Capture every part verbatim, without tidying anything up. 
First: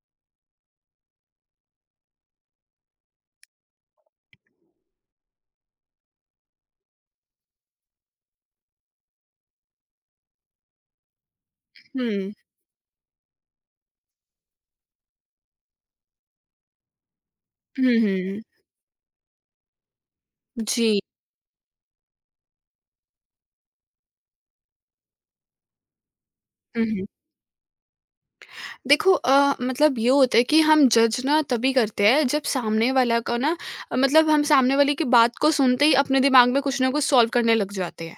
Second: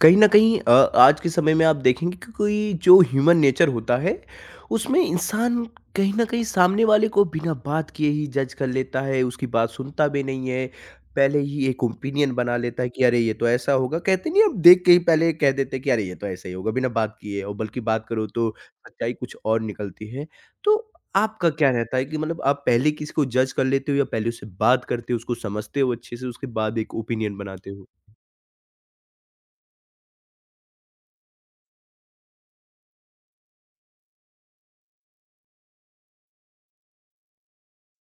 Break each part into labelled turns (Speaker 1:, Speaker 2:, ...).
Speaker 1: कहीं न कहीं अ, आज के समय में आप देखेंगे कि कोई जो ह्यूमन नेचर होता है, उसमें इंसान कहीं न कहीं सामने वाले को बिना बात किए ही जज कर लेता है, उसकी बात सुनता भी नहीं है। पहले ही एक ओपिनियन
Speaker 2: हुँ।
Speaker 1: बना लेता है कि अरे! ये तो ऐसा होगा, कहते नहीं हम देख के ही पहले कह देते हैं कि अरे! ये तो ऐसा ही होगा बिना बात किए, और बल्कि
Speaker 2: हुँ,
Speaker 1: बात करो
Speaker 2: हुँ।
Speaker 1: तो सच्चाई कुछ और निकलती है। तो
Speaker 2: जी।
Speaker 1: आपका क्या रहता है कि मतलब आप पहले किसी को जज कर लेते हो, या पहले उससे बात करते हो, उसको समझते हो अच्छे से, उसके बाद
Speaker 2: हुँ,
Speaker 1: एक
Speaker 2: हुँ।
Speaker 1: ओपिनियन बनाते हो?
Speaker 2: देखो, अ, मतलब ये होता है कि हम जज ना तभी करते हैं जब सामने वाला का ना, अ, मतलब हम सामने वाले की बात को सुनते ही अपने दिमाग में कुछ ना कुछ सॉल्व करने लग जाते हैं।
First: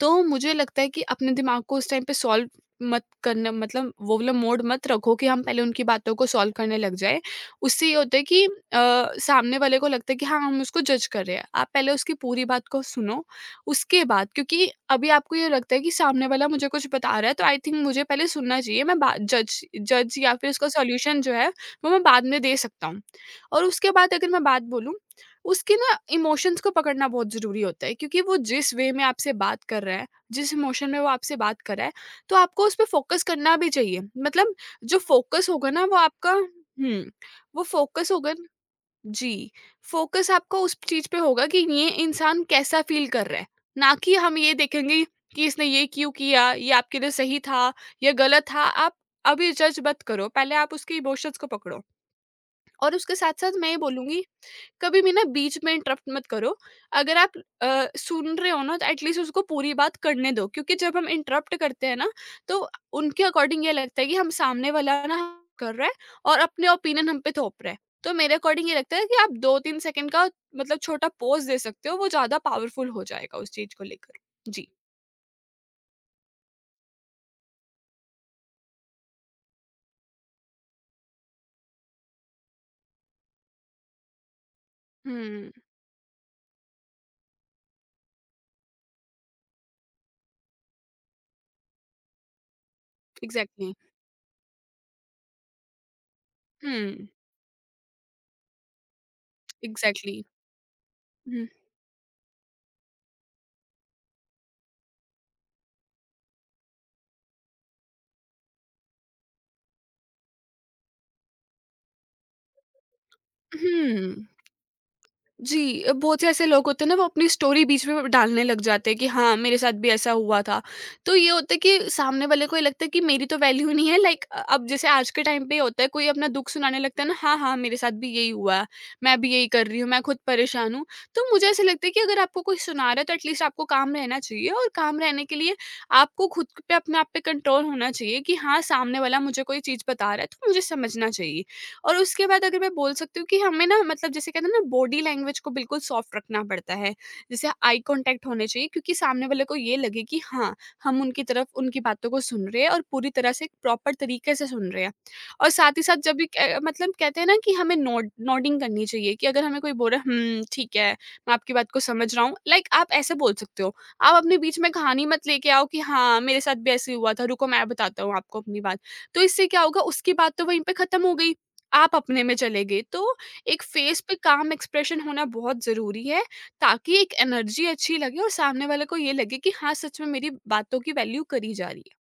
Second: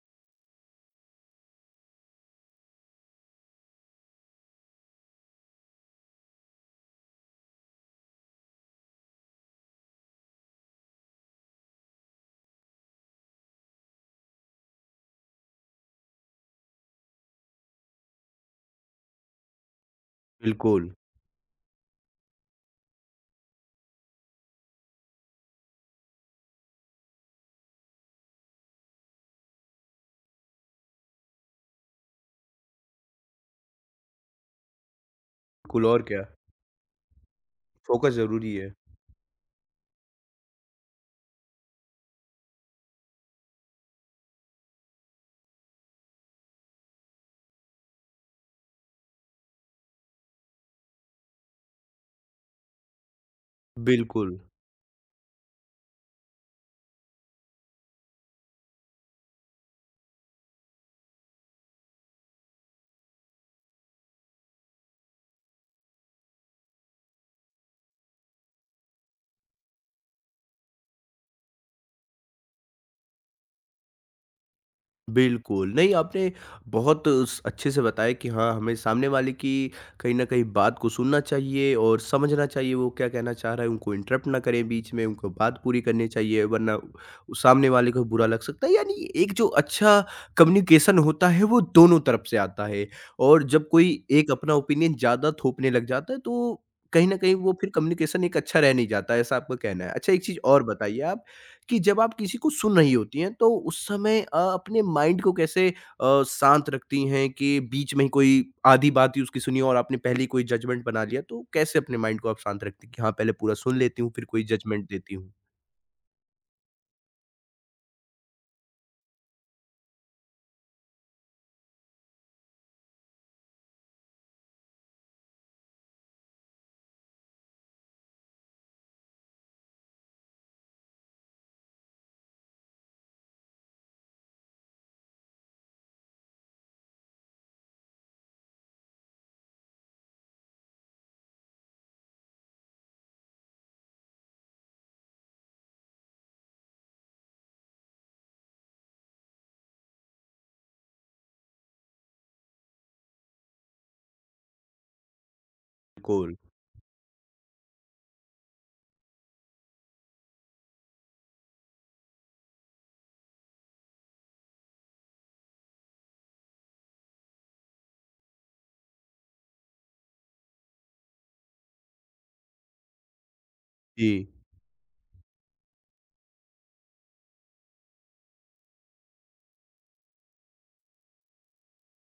Speaker 2: तो मुझे लगता है कि अपने दिमाग को उस टाइम पे सॉल्व मत करना, मतलब वो वाला मोड मत रखो कि हम पहले उनकी बातों को सॉल्व करने लग जाए। उससे ये होता है कि अ, सामने वाले को लगता है कि हाँ, हम उसको जज कर रहे हैं। आप पहले उसकी पूरी बात को सुनो, उसके बाद क्योंकि अभी आपको ये लगता है कि सामने वाला मुझे कुछ बता रहा है, तो आई थिंक मुझे पहले सुनना चाहिए। मैं बा जज जज या फिर उसका
Speaker 1: बिल्कुल,
Speaker 2: सॉल्यूशन जो है वो मैं बाद में दे सकता हूँ। और उसके बाद अगर मैं बात बोलूँ, उसके ना इमोशंस को पकड़ना बहुत ज़रूरी होता है, क्योंकि वो जिस वे में आपसे बात कर रहा है, जिस इमोशन में वो आपसे बात कर रहा है, तो आपको उस पे फ़ोकस करना भी चाहिए। मतलब जो फ़ोकस होगा
Speaker 1: बिल्कुल
Speaker 2: ना वो
Speaker 1: और क्या।
Speaker 2: आपका हुँ, वो फ़ोकस
Speaker 1: फ़ोकस
Speaker 2: होगा न-
Speaker 1: ज़रूरी है।
Speaker 2: जी, फ़ोकस आपका उस चीज़ पे होगा कि ये इंसान कैसा फ़ील कर रहा है, ना कि हम ये देखेंगे कि इसने ये क्यों किया, ये आपके लिए सही था या गलत था। आप अभी जज मत करो, पहले आप उसके इमोशंस को पकड़ो और उसके साथ-साथ मैं ये बोलूँगी,
Speaker 1: बिल्कुल,
Speaker 2: कभी भी ना बीच में इंटरप्ट मत करो। अगर आप अ, सुन रहे हो ना, तो एटलीस्ट उसको पूरी बात करने दो, क्योंकि जब हम इंटरप्ट करते हैं ना, तो उनके अकॉर्डिंग ये लगता है कि हम सामने वाला ना कर रहा है और अपने ओपिनियन हम पे थोप रहा है। तो मेरे अकॉर्डिंग ये लगता है कि आप दो तीन सेकंड का, मतलब छोटा पॉज़ दे सकते हो, वो ज़्यादा पावरफुल हो जाएगा उस चीज़ को लेकर। जी।
Speaker 1: बिल्कुल। नहीं, आपने बहुत स अच्छे से बताया कि हाँ, हमें सामने वाले की कहीं न कहीं बात को सुनना चाहिए और समझना चाहिए वो क्या कहना चाह रहा है, उनको इंटरप्ट ना करें बीच में, उनको
Speaker 2: हुँ,
Speaker 1: बात पूरी करनी चाहिए, वरना उ- सामने वाले को बुरा लग सकता है। यानी एक जो अच्छा कम्युनिकेशन होता है वो दोनों तरफ से आता है, और जब
Speaker 2: एग्ज़ैक्टली।
Speaker 1: कोई एक अपना ओपिनियन ज़्यादा थोपने लग जाता है तो कहीं
Speaker 2: हुँ,
Speaker 1: न कहीं वो फिर कम्युनिकेशन एक अच्छा रह नहीं जाता है, ऐसा आपका कहना है। अच्छा,
Speaker 2: एग्ज़ैक्टली।
Speaker 1: एक चीज़ और बताइए आप,
Speaker 2: हुँ,
Speaker 1: कि जब आप किसी को सुन रही होती हैं, तो उस समय अ, अपने माइंड को कैसे अ, शांत रखती हैं कि बीच में ही कोई आधी बात ही उसकी सुनी और आपने पहले ही कोई जजमेंट बना लिया? तो कैसे अपने माइंड को आप शांत रखती हैं कि हाँ, पहले पूरा सुन लेती हूँ, फिर
Speaker 2: हुँ।
Speaker 1: कोई जजमेंट देती हूँ?
Speaker 2: जी, अ, बहुत से ऐसे लोग होते हैं ना, वो अपनी स्टोरी बीच में डालने लग जाते हैं कि हाँ, मेरे साथ भी ऐसा हुआ था। तो ये होता है कि सामने वाले को ये लगता है कि मेरी तो वैल्यू नहीं है। लाइक अब जैसे आज के टाइम पे होता है, कोई अपना दुख सुनाने लगता है ना, हाँ हाँ मेरे साथ भी यही हुआ है, मैं भी यही कर रही हूँ, मैं खुद परेशान हूँ। तो मुझे ऐसा लगता है कि अगर आपको कोई सुना रहा है, तो एटलीस्ट आपको काम रहना चाहिए, और काम रहने के लिए आपको खुद पे, अपने आप पे कंट्रोल होना चाहिए कि हाँ, सामने वाला मुझे कोई चीज़ बता रहा है, तो मुझे समझना चाहिए। और उसके बाद अगर मैं बोल सकती हूँ कि हमें ना, मतलब जैसे कहते हैं ना, बॉडी लैंग्वेज को बिल्कुल सॉफ्ट रखना पड़ता है। जैसे आई कॉन्टैक्ट होने चाहिए, क्योंकि सामने वाले को ये लगे कि हाँ, हम उनकी तरफ, उनकी बातों को सुन रहे हैं, और पूरी तरह से प्रॉपर तरीके से सुन रहे हैं। और साथ ही साथ जब भी
Speaker 1: बिल्कुल,
Speaker 2: क मतलब कहते हैं ना कि हमें नोड, नोडिंग करनी चाहिए कि अगर हमें कोई बोल रहा है, हुँ, ठीक है, मैं आपकी बात को समझ रहा हूँ। लाइक आप ऐसे बोल सकते हो। आप अपने बीच में कहानी मत लेके आओ कि हाँ, मेरे साथ भी ऐसे ही हुआ था, रुको मैं बताता हूँ आपको अपनी बात। तो इससे क्या होगा, उसकी बात तो वहीं पे खत्म हो गई। आप अपने में चले गए। तो एक फेस
Speaker 1: जी।
Speaker 2: पे काम एक्सप्रेशन होना बहुत ज़रूरी है, ताकि एक एनर्जी अच्छी लगे और सामने वाले को ये लगे कि हाँ, सच में मेरी बातों की वैल्यू करी जा रही है।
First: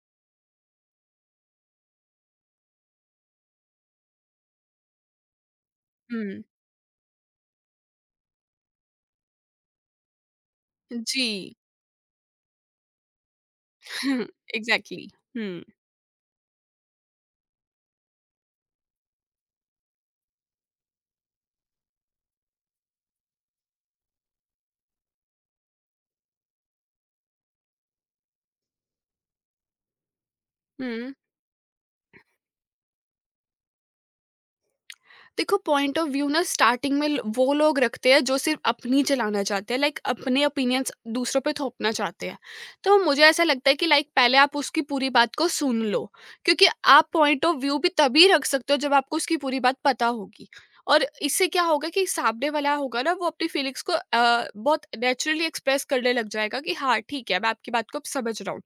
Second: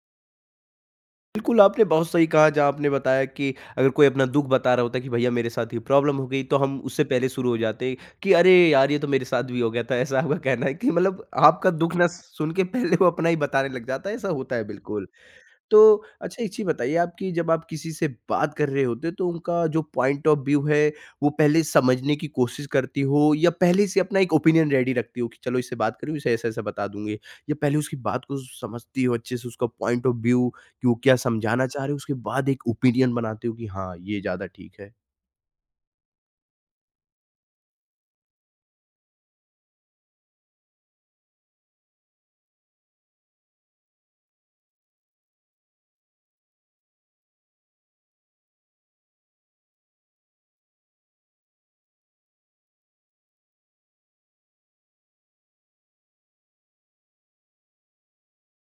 Speaker 1: बिल्कुल, आपने बहुत सही कहा, जहाँ आपने बताया कि अगर कोई अपना दुःख बता रहा होता है कि भैया मेरे साथ ये प्रॉब्लम हो गई,
Speaker 2: हुँ,
Speaker 1: तो हम उससे पहले शुरू हो जाते कि अरे यार, ये तो मेरे साथ भी हो गया था। ऐसा आपका कहना है कि मतलब
Speaker 2: जी।
Speaker 1: आपका दुःख ना सुन के पहले वो अपना ही बताने लग जाता है, ऐसा होता है बिल्कुल।
Speaker 2: एग्ज़ैक्टली। हुँ,
Speaker 1: तो अच्छा, एक चीज़ बताइए आप कि जब आप किसी से बात कर रहे होते हो, तो उनका जो पॉइंट ऑफ व्यू है, वो पहले समझने की कोशिश करती हो, या पहले से अपना एक ओपिनियन रेडी रखती हो कि चलो इससे बात करूँ, इसे ऐसा ऐसा बता दूंगी, या पहले उसकी बात को समझती हो अच्छे से उसका पॉइंट ऑफ व्यू कि वो
Speaker 2: हुँ।
Speaker 1: क्या समझाना चाह रहे हो, उसके बाद एक ओपिनियन बनाते हो कि हाँ, ये ज़्यादा ठीक है?
Speaker 2: देखो पॉइंट ऑफ व्यू ना, स्टार्टिंग में ल- वो लोग रखते हैं जो सिर्फ अपनी चलाना चाहते हैं, लाइक अपने ओपिनियंस दूसरों पे थोपना चाहते हैं। तो मुझे ऐसा लगता है कि लाइक पहले आप उसकी पूरी बात को सुन लो, क्योंकि आप पॉइंट ऑफ व्यू भी तभी रख सकते हो जब आपको उसकी पूरी बात पता होगी। और इससे क्या होगा कि सामने वाला होगा ना, वो अपनी फीलिंग्स को अ, बहुत नेचुरली एक्सप्रेस करने लग जाएगा कि हाँ ठीक है, मैं आपकी बात को अब समझ रहा हूँ।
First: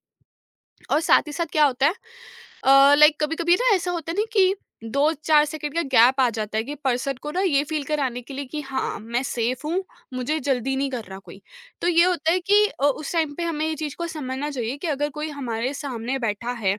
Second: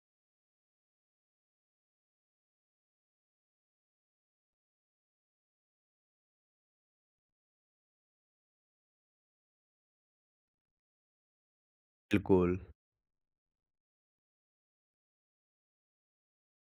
Speaker 2: और साथ ही साथ क्या होता है, अ, लाइक कभी-कभी ना ऐसा होता है ना कि दो चार सेकंड का गैप आ जाता है, कि पर्सन को ना ये फ़ील कराने के लिए कि हाँ, मैं सेफ हूँ, मुझे जल्दी नहीं कर रहा कोई। तो ये होता है
Speaker 1: बिल्कुल।
Speaker 2: कि अ, उस टाइम पे हमें ये चीज़ को समझना चाहिए कि अगर कोई हमारे सामने बैठा है,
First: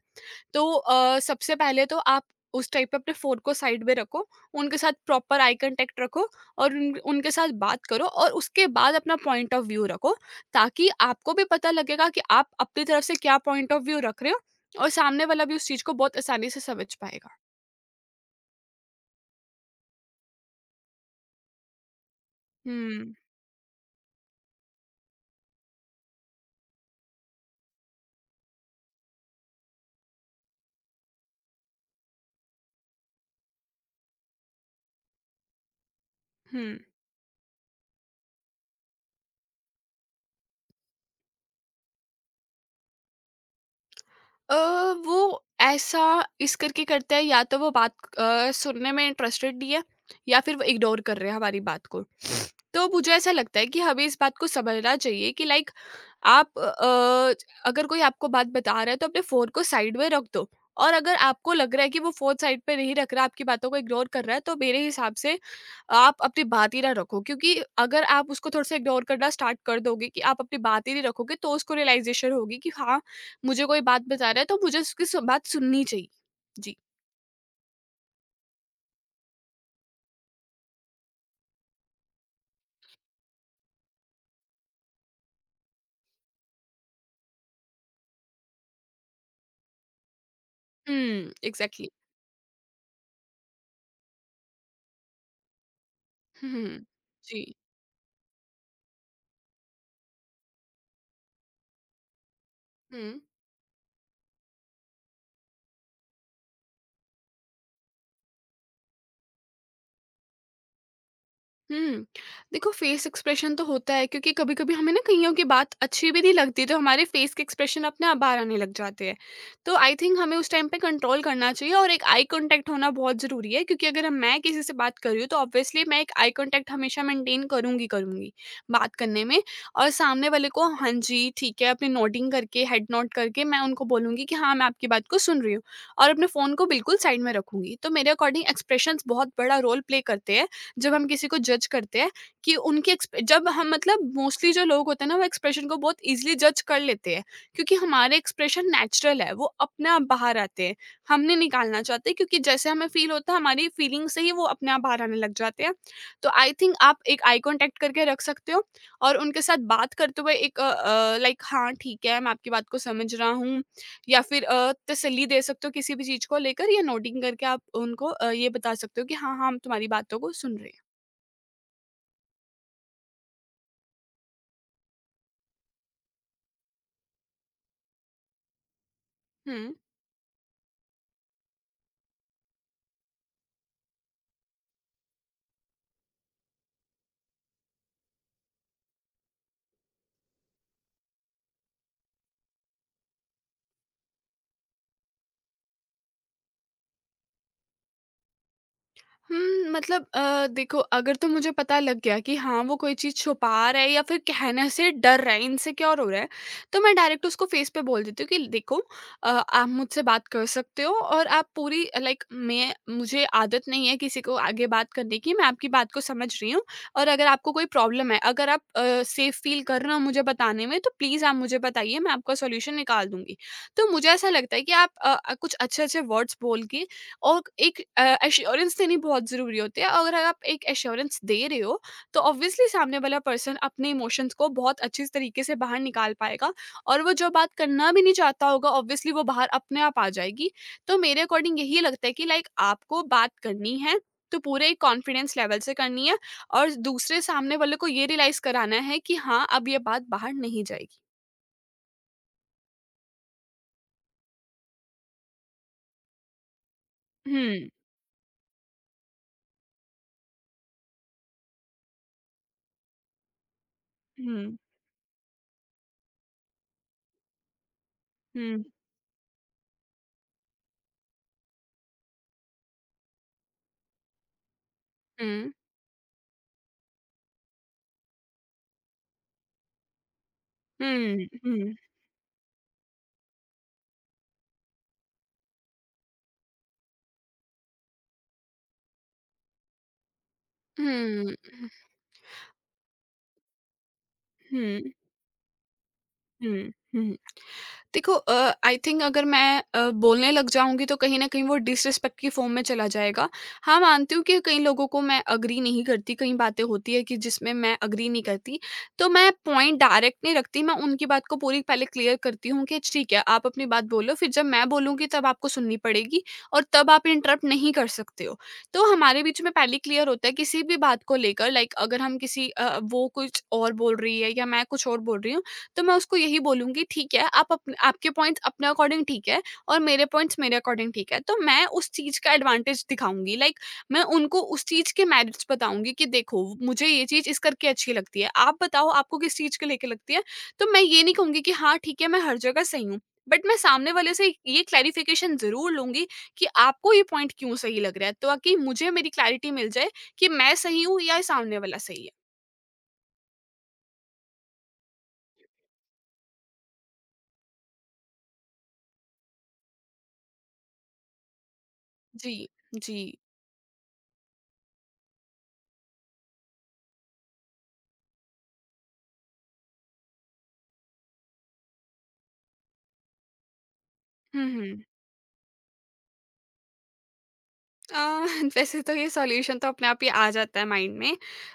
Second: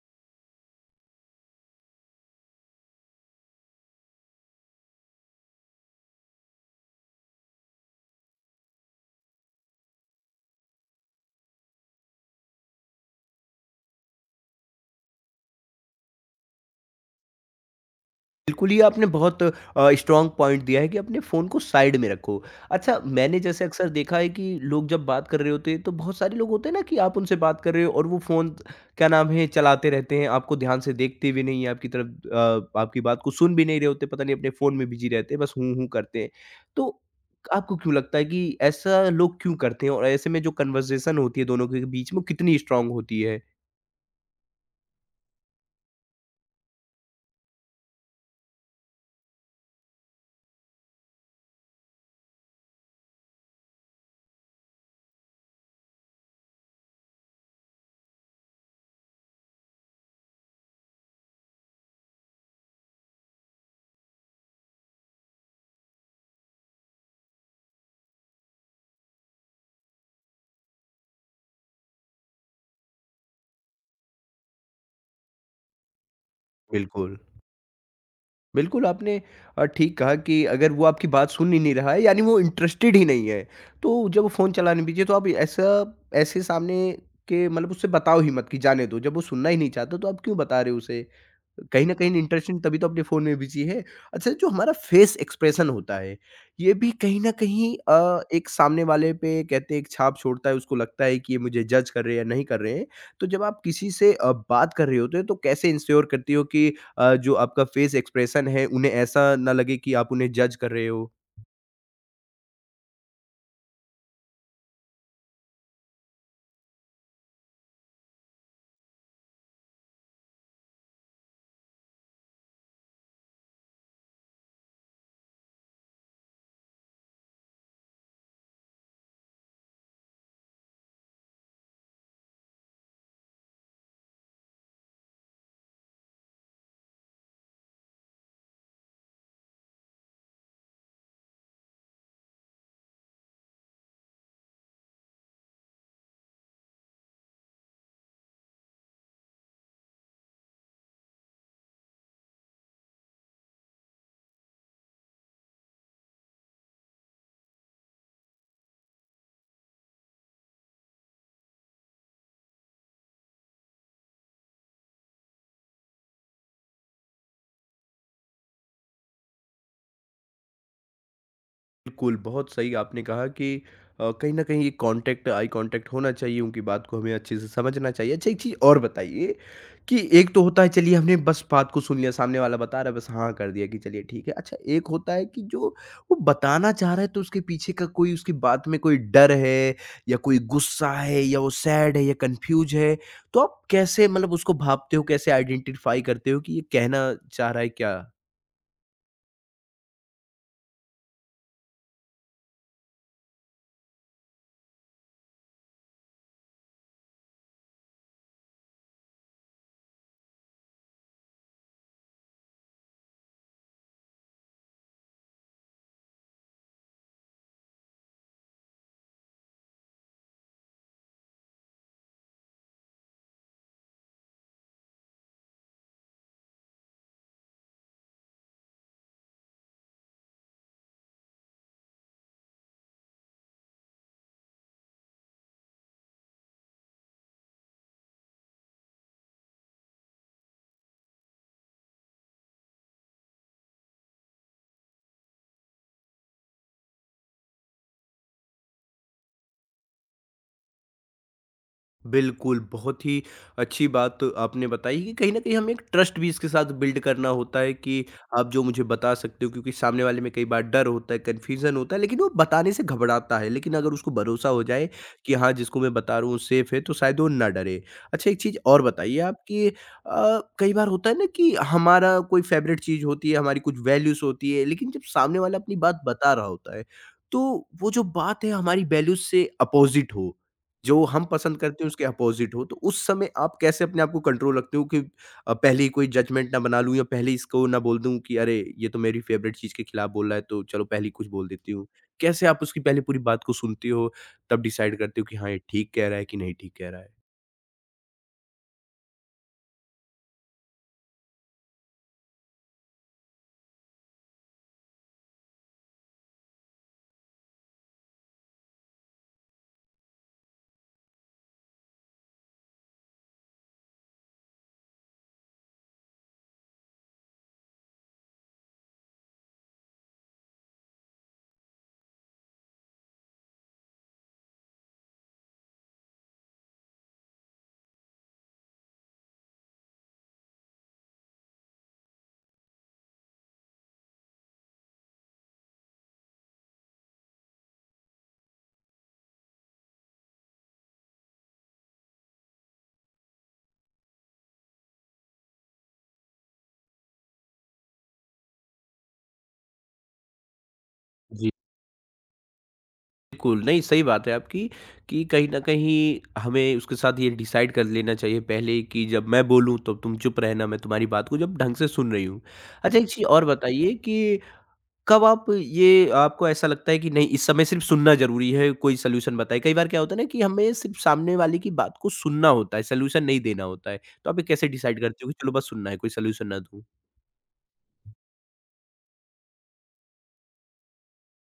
Speaker 2: तो अ, सबसे पहले तो आप उस टाइम पे अपने फ़ोन को साइड में रखो, उनके साथ प्रॉपर आई कॉन्टैक्ट रखो, और उन उनके साथ बात करो और उसके बाद अपना पॉइंट ऑफ व्यू रखो, ताकि आपको भी पता लगेगा कि आप अपनी तरफ से क्या पॉइंट ऑफ व्यू रख रहे हो और सामने वाला भी उस चीज़ को बहुत आसानी से समझ पाएगा।
Speaker 1: बिल्कुल, ये आपने बहुत अ, स्ट्रॉन्ग पॉइंट दिया है कि अपने फ़ोन को साइड में रखो। अच्छा,
Speaker 2: हुँ,
Speaker 1: मैंने जैसे अक्सर देखा है कि लोग जब बात कर रहे होते हैं, तो बहुत सारे लोग होते हैं ना कि आप उनसे बात कर रहे हो और वो फ़ोन, क्या नाम है, चलाते रहते हैं, आपको ध्यान से देखते भी नहीं हैं, आपकी तरफ अ, आपकी बात को सुन भी नहीं रहे होते, पता नहीं अपने फ़ोन में बिज़ी रहते हैं, बस हूँ, हूँ करते हैं।
Speaker 2: हुँ।
Speaker 1: तो आपको क्यों लगता है कि ऐसा लोग क्यों करते हैं, और ऐसे में जो कन्वर्सेशन होती है दोनों के बीच में, वो कितनी स्ट्रॉन्ग होती है?
Speaker 2: अ, वो ऐसा इस करके करता है, या तो वो बात अ, सुनने में इंटरेस्टेड नहीं है, या फिर वो इग्नोर कर रहे हैं हमारी बात को। तो मुझे ऐसा लगता है कि हमें इस बात को समझना चाहिए कि लाइक आप अ, अगर कोई आपको बात बता रहा है, तो अपने फ़ोन को साइड में रख दो। और अगर आपको लग रहा है कि वो फ़ोन साइड पे नहीं रख रहा, आपकी बातों को इग्नोर कर रहा है, तो मेरे हिसाब से आप अपनी बात ही ना रखो, क्योंकि अगर आप उसको थोड़ा-सा इग्नोर करना स्टार्ट कर दोगे कि आप अपनी बात ही नहीं रखोगे, तो उसको रियलाइज़ेशन होगी कि हाँ, मुझे कोई बात बता रहा है, तो मुझे उसकी सु बात सुननी चाहिए। जी।
Speaker 1: बिल्कुल। बिल्कुल, आपने अ, ठीक कहा कि अगर वो आपकी बात सुन ही नहीं रहा है, यानी वो इंटरेस्टेड ही नहीं है, तो जब वो फ़ोन चलाने बीजे, तो आप ऐसा ऐसे सामने के मतलब उससे बताओ ही मत कि जाने दो, जब वो सुनना ही नहीं चाहता तो आप क्यों बता रहे हो उसे?
Speaker 2: हुँ,
Speaker 1: कहीं
Speaker 2: एग्ज़ैक्टली।
Speaker 1: न कहीं इंटरेस्टिंग तभी तो अपने फ़ोन में बिज़ी है। अच्छा, जो हमारा फेस एक्सप्रेशन होता है,
Speaker 2: हुँ, हुँ,
Speaker 1: ये
Speaker 2: हुँ।
Speaker 1: भी कहीं न
Speaker 2: जी।
Speaker 1: कहीं अ, एक सामने वाले पे कहते हैं एक छाप छोड़ता है, उसको लगता है कि ये मुझे जज कर रहे हैं या नहीं कर रहे हैं।
Speaker 2: हुँ।
Speaker 1: तो जब आप किसी से अ, बात कर रहे होते हो, तो कैसे इंश्योर करती हो कि अ, जो आपका फेस एक्सप्रेशन है उन्हें ऐसा ना लगे कि आप उन्हें जज कर रहे हो?
Speaker 2: हुँ। देखो फेस एक्सप्रेशन तो होता है, क्योंकि कभी-कभी हमें ना कइयों की बात अच्छी भी नहीं लगती, तो हमारे फेस के एक्सप्रेशन अपने आप बाहर आने लग जाते हैं। तो आई थिंक हमें उस टाइम पे कंट्रोल करना चाहिए और एक आई कॉन्टैक्ट होना बहुत ज़रूरी है, क्योंकि अगर हम, मैं किसी से बात कर रही हूँ, तो ऑब्वियसली मैं एक आई कॉन्टैक्ट हमेशा मेंटेन करूँगी, करूँगी बात करने में। और सामने वाले को हाँ जी, ठीक है, अपनी नोटिंग करके, हेड नोट करके मैं उनको बोलूँगी कि हाँ, मैं आपकी बात को सुन रही हूँ और अपने फ़ोन को बिल्कुल साइड में रखूँगी। तो मेरे अकॉर्डिंग एक्सप्रेशंस बहुत बड़ा रोल प्ले करते हैं। जब हम किसी को जज करते हैं कि उनके एक्सप जब हम, मतलब मोस्टली जो लोग होते हैं ना, वो एक्सप्रेशन को बहुत इजीली जज कर लेते हैं, क्योंकि हमारे एक्सप्रेशन नेचुरल है, वो अपने आप बाहर आते हैं, हमने निकालना चाहते हैं, क्योंकि जैसे हमें फील होता है, हमारी फीलिंग से ही वो अपने आप बाहर आने लग जाते हैं। तो आई थिंक आप एक आई कॉन्टेक्ट करके रख सकते हो और उनके साथ बात करते हुए एक, लाइक हाँ ठीक है, मैं आपकी बात को समझ रहा हूँ, या फिर अ, तसल्ली दे सकते हो किसी भी चीज को लेकर, या नोटिंग करके आप उनको अ, ये बता सकते हो कि हाँ हाँ, हम तुम्हारी बातों को सुन रहे हैं।
Speaker 1: बिल्कुल, बहुत सही आपने कहा कि अ, कहीं न कहीं ये कॉन्टैक्ट, आई कॉन्टैक्ट होना चाहिए, उनकी बात को हमें अच्छे से समझना चाहिए। अच्छा, एक चीज़ और बताइए
Speaker 2: हुँ।
Speaker 1: कि एक तो होता है, चलिए हमने बस बात को सुन लिया, सामने वाला बता रहा है बस हाँ कर दिया कि चलिए ठीक है। अच्छा, एक होता है कि जो वो बताना चाह रहा है, तो उसके पीछे का कोई उसकी बात में कोई डर है, या कोई गुस्सा है, या वो सैड है, या कन्फ्यूज़ है, तो आप कैसे मतलब उसको भाँपते हो, कैसे आइडेंटिफ़ाई करते हो कि ये कहना चाह रहा है क्या?
Speaker 2: हुँ, मतलब अ, देखो, अगर तो मुझे पता लग गया कि हाँ, वो कोई चीज़ छुपा रहा है या फिर कहने से डर रहा है, इनसिक्योर हो रहा है, तो मैं डायरेक्ट उसको फ़ेस पे बोल देती हूँ कि देखो, अ, आप मुझसे बात कर सकते हो, और आप पूरी, लाइक मैं, मुझे आदत नहीं है किसी को आगे बात करने की, मैं आपकी बात को समझ रही हूँ। और अगर आपको कोई प्रॉब्लम है, अगर आप अ, सेफ़ फ़ील कर रहे हो मुझे बताने में, तो प्लीज़ आप मुझे बताइए, मैं आपका सॉल्यूशन निकाल दूँगी। तो मुझे ऐसा लगता है कि आप अ, कुछ अच्छे-अच्छे वर्ड्स बोल के और एक, अ, एश्योरेंस देनी बहुत ज़रूरी होती है। अगर आप एक एश्योरेंस दे रहे हो, तो ऑब्वियसली सामने वाला पर्सन अपने इमोशंस को बहुत अच्छे तरीके से बाहर निकाल पाएगा, और वो जो बात करना भी नहीं चाहता होगा, ऑब्वियसली वो बाहर अपने आप आ जाएगी। तो मेरे अकॉर्डिंग यही लगता है कि लाइक आपको बात करनी है, तो पूरे कॉन्फिडेंस लेवल से करनी है, और दूसरे सामने वाले को ये रियलाइज़ कराना है कि हाँ, अब ये बात बाहर नहीं जाएगी।
Speaker 1: बिल्कुल, बहुत ही अच्छी बात आपने बताई कि कहीं न कहीं हमें एक ट्रस्ट भी इसके साथ बिल्ड करना होता
Speaker 2: हुँ,
Speaker 1: है कि आप जो मुझे बता सकते हो, क्योंकि सामने वाले में कई बार डर होता है, कन्फ्यूज़न होता है, लेकिन वो बताने से घबराता है। लेकिन अगर उसको भरोसा
Speaker 2: हुँ,
Speaker 1: हो जाए कि हाँ, जिसको मैं बता रहा हूँ, वो सेफ़ है, तो शायद वो ना डरे। अच्छा, एक चीज़
Speaker 2: हुँ,
Speaker 1: और बताइए आप कि अ, कई बार होता है ना कि हमारा कोई फ़ेवरेट चीज़ होती है, हमारी कुछ वैल्यूज़ होती है, लेकिन जब सामने
Speaker 2: हुँ,
Speaker 1: वाला अपनी बात बता रहा होता है, तो वो जो बात है हमारी वैल्यूज़ से अपोज़िट हो, जो हम
Speaker 2: हुँ,
Speaker 1: पसंद
Speaker 2: हुँ,
Speaker 1: करते हैं उसके अपोज़िट हो, तो उस समय आप कैसे अपने आप को कंट्रोल रखते हो कि अ, पहले ही कोई जजमेंट ना बना लूँ, या पहले ही इसको ना बोल दूँ कि अरे! ये तो मेरी फ़ेवरेट चीज़ के खिलाफ बोल रहा है, तो चलो पहले ही कुछ
Speaker 2: हुँ,
Speaker 1: बोल देती हूँ। कैसे आप उसकी पहले पूरी बात को सुनते हो, तब
Speaker 2: हुँ।
Speaker 1: डिसाइड करते हो कि हाँ, ये ठीक कह रहा है कि नहीं
Speaker 2: हुँ,
Speaker 1: ठीक कह रहा है?
Speaker 2: हुँ। देखो, अ, आई थिंक अगर मैं अ, बोलने लग जाऊँगी, तो कहीं न कहीं वो डिसरिस्पेक्ट की फ़ॉर्म में चला जाएगा। हाँ, मानती हूँ कि कई लोगों को मैं एग्री नहीं करती, कई बातें होती हैं कि जिसमें मैं एग्री नहीं करती। तो मैं पॉइंट डायरेक्ट नहीं रखती, मैं उनकी बात को पूरी पहले क्लियर करती हूँ कि ठीक है, आप अपनी बात बोलो, फिर जब मैं बोलूँगी तब आपको सुननी पड़ेगी, और तब आप इंटरप्ट नहीं कर सकते हो। तो हमारे बीच में पहले क्लियर होता है किसी भी बात को लेकर लाइक अगर हम किसी अ, वो कुछ और बोल रही है या मैं कुछ और बोल रही हूँ तो मैं उसको यही बोलूँगी ठीक है, आप अपने आपके पॉइंट्स अपने अकॉर्डिंग ठीक है और मेरे पॉइंट्स मेरे अकॉर्डिंग ठीक है। तो मैं उस चीज़ का एडवांटेज दिखाऊँगी लाइक मैं उनको उस चीज़ के मेरिट्स बताऊँगी कि देखो मुझे ये चीज़ इस करके अच्छी लगती है। आप बताओ आपको किस चीज़ के लेके लगती है? तो मैं ये नहीं कहूँगी कि हाँ ठीक है, मैं हर जगह सही हूँ। बट मैं सामने वाले से ये क्लैरिफिकेशन ज़रूर लूँगी कि आपको ये पॉइंट क्यों सही लग रहा है? तो ताकि मुझे मेरी क्लैरिटी मिल जाए कि मैं सही हूँ या
Speaker 1: जी,
Speaker 2: सामने वाला सही है।
Speaker 1: बिल्कुल, नहीं सही बात है आपकी कि कहीं न कहीं हमें उसके साथ ये डिसाइड कर लेना चाहिए पहले कि जब मैं बोलूँ तब तुम चुप रहना, मैं तुम्हारी बात को जब ढंग से सुन रही
Speaker 2: जी,
Speaker 1: हूँ।
Speaker 2: जी।
Speaker 1: अच्छा, एक चीज़ और बताइए कि कब आप ये, आपको ऐसा लगता है कि नहीं, इस समय सिर्फ़ सुनना ज़रूरी है, कोई सॉल्यूशन बताए? कई बार क्या होता है ना कि हमें सिर्फ़ सामने वाले की बात को सुनना होता है, सॉल्यूशन नहीं देना होता है। तो आप ये
Speaker 2: हुँ,
Speaker 1: कैसे
Speaker 2: हुँ।
Speaker 1: डिसाइड करते हो कि चलो बस सुनना है, कोई सॉल्यूशन ना दूँ?
Speaker 2: अ, वैसे तो ये सॉल्यूशन तो अपने आप ही आ जाता है माइंड में।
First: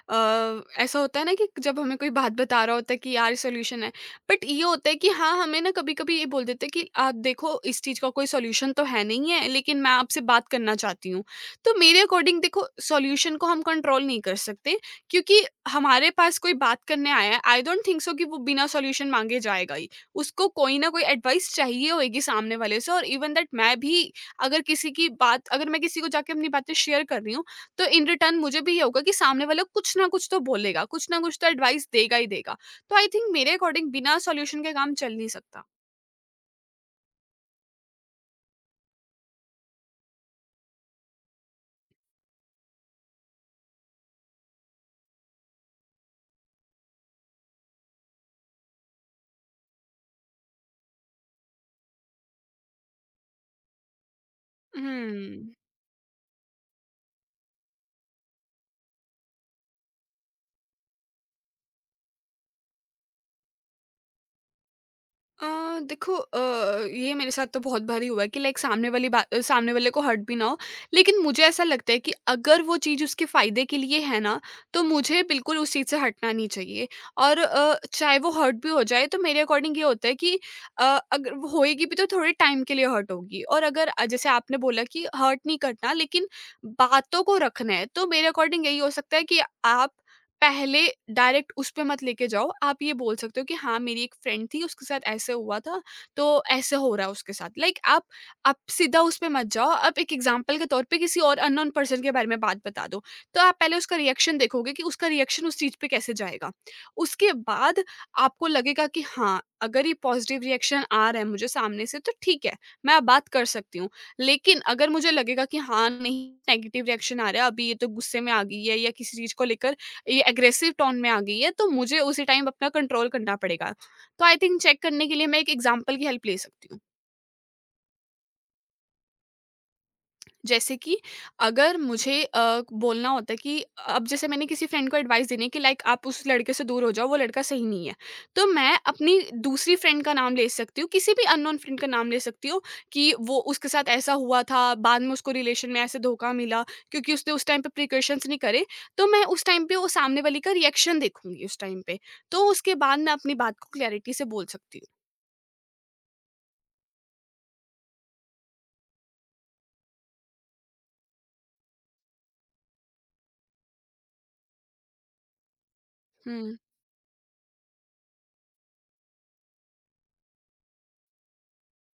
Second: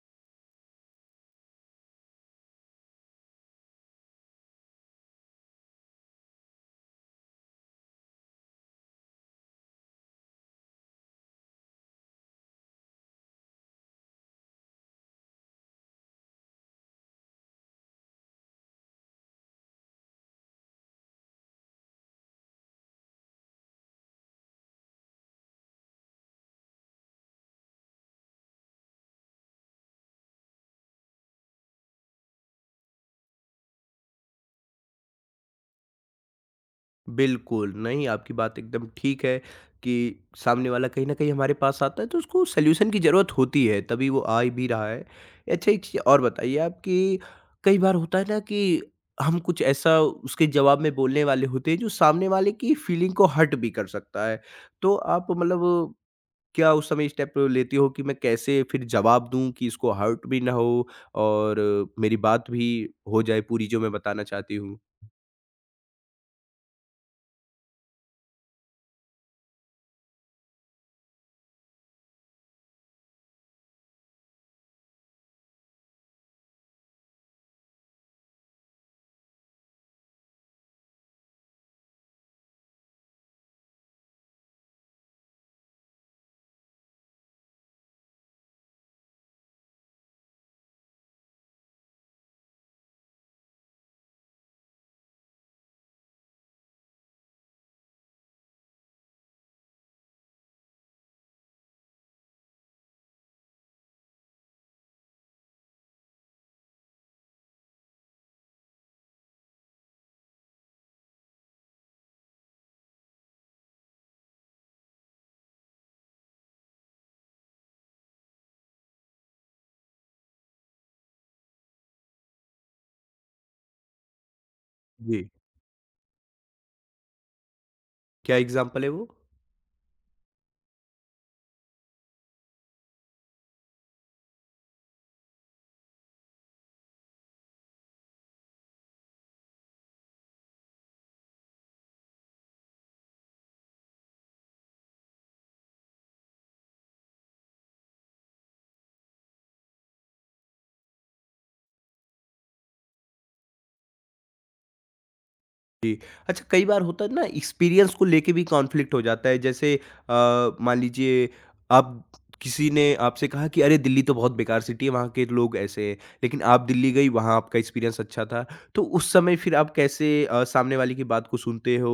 Speaker 2: अ, ऐसा होता है ना कि जब हमें कोई बात बता रहा होता है कि यार सॉल्यूशन है। बट ये होता है कि हाँ, हमें ना कभी कभी ये बोल देते हैं कि आप देखो इस चीज़ का कोई सॉल्यूशन तो है नहीं है, लेकिन मैं आपसे बात करना चाहती हूँ। तो मेरे अकॉर्डिंग देखो, सॉल्यूशन को हम कंट्रोल नहीं कर सकते, क्योंकि हमारे पास कोई बात करने आया है। आई डोंट थिंक सो कि वो बिना सॉल्यूशन मांगे जाएगा ही। उसको कोई ना कोई एडवाइस चाहिए होगी सामने वाले से, और इवन दैट मैं भी, अगर किसी की बात अगर मैं किसी को जाके अपनी बातें शेयर कर रही हूँ, तो इन रिटर्न मुझे भी ये होगा कि सामने वाला कुछ ना कुछ तो बोलेगा, कुछ ना कुछ तो एडवाइस देगा ही देगा। तो आई थिंक मेरे अकॉर्डिंग बिना सॉल्यूशन के काम चल नहीं सकता।
Speaker 1: बिल्कुल, नहीं आपकी बात एकदम ठीक है कि सामने वाला कहीं न कहीं हमारे पास आता है तो उसको सॉल्यूशन की ज़रूरत होती है, तभी वो आ ही भी रहा है। अच्छा, एक चीज़ और बताइए आप कि कई बार होता है ना कि हम कुछ ऐसा उसके जवाब में बोलने वाले होते हैं जो सामने वाले की फीलिंग को हर्ट भी कर सकता है। तो आप
Speaker 2: हम्म।
Speaker 1: मतलब क्या उस समय स्टेप लेती हो कि मैं कैसे फिर जवाब दूँ कि इसको हर्ट भी ना हो और मेरी बात भी हो जाए पूरी जो मैं बताना चाहती हूँ?
Speaker 2: अ, देखो, अ, ये मेरे साथ तो बहुत बार ही हुआ है कि लाइक सामने वाली बात अ, सामने वाले को हर्ट भी ना हो। लेकिन मुझे ऐसा लगता है कि अगर वो चीज़ उसके फ़ायदे के लिए है ना, तो मुझे बिल्कुल उस चीज़ से हटना नहीं चाहिए। और अ, चाहे वो हर्ट भी हो जाए तो मेरे अकॉर्डिंग ये होता है कि अ, अगर वो होएगी भी तो थोड़े टाइम के लिए हर्ट होगी। और अगर, अ, जैसे आपने बोला कि हर्ट नहीं करना लेकिन बातों को रखना है, तो मेरे अकॉर्डिंग यही हो सकता है कि आप पहले डायरेक्ट उस पे मत लेके जाओ, आप ये बोल सकते हो कि हाँ, मेरी एक फ्रेंड थी, उसके साथ ऐसे हुआ था, तो ऐसे हो रहा है उसके साथ। लाइक like, आप आप सीधा उस पे मत जाओ, आप एक एग्ज़ाम्पल के तौर पे किसी और अननोन पर्सन के बारे में बात बता दो। तो आप पहले उसका रिएक्शन देखोगे कि उसका रिएक्शन उस चीज़ पे कैसे जाएगा। उसके बाद आपको लगेगा कि हाँ, अगर ये पॉज़िटिव रिएक्शन आ रहा है मुझे सामने से तो ठीक है, मैं अब बात कर सकती हूँ। लेकिन अगर मुझे लगेगा कि हाँ, नहीं, नेगेटिव रिएक्शन आ रहा है, अभी ये तो गुस्से में आ गई है या किसी चीज़ को लेकर ये एग्रेसिव टोन में आ गई है, तो मुझे उसी टाइम अपना कंट्रोल करना पड़ेगा। तो आई थिंक चेक करने के लिए
Speaker 1: जी,
Speaker 2: मैं एक एग्ज़ाम्पल की हेल्प ले सकती हूँ।
Speaker 1: क्या एग्ज़ाम्पल है वो?
Speaker 2: जैसे कि अगर मुझे अ, बोलना होता है कि अब जैसे मैंने किसी फ्रेंड को एडवाइस देनी है कि लाइक आप उस लड़के से दूर हो जाओ, वो लड़का सही नहीं है, तो मैं अपनी दूसरी फ्रेंड का नाम ले सकती हूँ, किसी भी अननोन फ्रेंड का नाम ले सकती हूँ कि वो उसके साथ ऐसा हुआ था, बाद में उसको रिलेशन में ऐसे धोखा मिला, क्योंकि उसने उस टाइम पे प्रिकॉशंस नहीं करे। तो मैं उस टाइम पे वो सामने वाली का रिएक्शन देखूंगी उस टाइम पे, तो उसके बाद मैं अपनी बात को क्लैरिटी से बोल सकती
Speaker 1: जी। अच्छा, कई बार होता है ना एक्सपीरियंस को लेके भी कॉन्फ्लिक्ट हो जाता है, जैसे अ, मान लीजिए आप, किसी ने आपसे कहा कि अरे दिल्ली तो बहुत बेकार सिटी है, वहाँ के लोग ऐसे हैं, लेकिन
Speaker 2: हूँ।
Speaker 1: आप दिल्ली गई, वहाँ आपका एक्सपीरियंस अच्छा था, तो उस समय फिर आप कैसे अ, सामने वाले की बात को सुनते हो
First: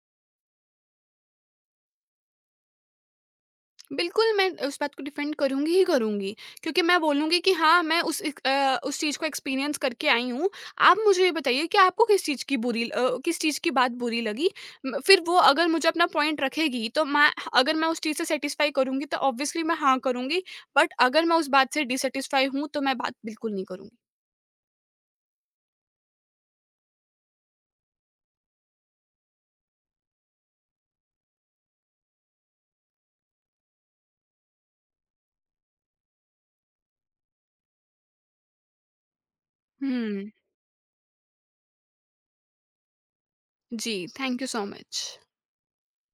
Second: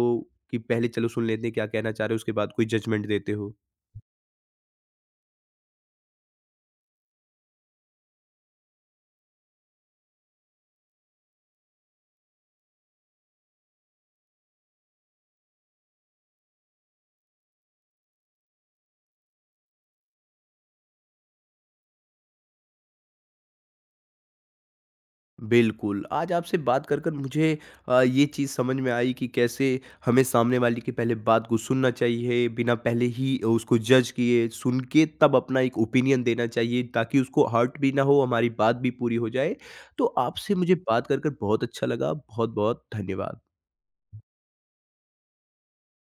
Speaker 1: कि पहले चलो सुन लेते हैं क्या कहना चाह रहे हो, उसके बाद कोई जजमेंट देते हो?
Speaker 2: बिल्कुल, मैं उस बात को डिफेंड करूँगी ही करूँगी, क्योंकि मैं बोलूँगी कि हाँ, मैं उस एक अ, उस चीज़ को एक्सपीरियंस करके आई हूँ। आप मुझे ये बताइए कि आपको किस चीज़ की बुरी ल- अ, किस चीज़ की बात बुरी लगी? म फिर वो अगर मुझे अपना पॉइंट रखेगी, तो मैं अगर मैं उस चीज़ से सैटिस्फाई करूँगी, तो ऑब्वियसली मैं हाँ करूँगी, बट अगर मैं उस बात से डिसैटिस्फाई हूँ, तो मैं बात बिल्कुल नहीं करूँगी।
Speaker 1: बिल्कुल, आज आपसे बात कर कर मुझे अ, ये चीज़ समझ में आई कि कैसे हमें सामने वाले की पहले बात को सुनना चाहिए, बिना पहले ही उसको जज किए, सुन के तब अपना एक ओपिनियन देना चाहिए, ताकि उसको हर्ट भी ना हो, हमारी बात भी पूरी हो जाए। तो
Speaker 2: हुँ,
Speaker 1: आपसे मुझे बात कर कर बहुत अच्छा लगा, बहुत-बहुत धन्यवाद।
Speaker 2: जी, थैंक यू सो मच।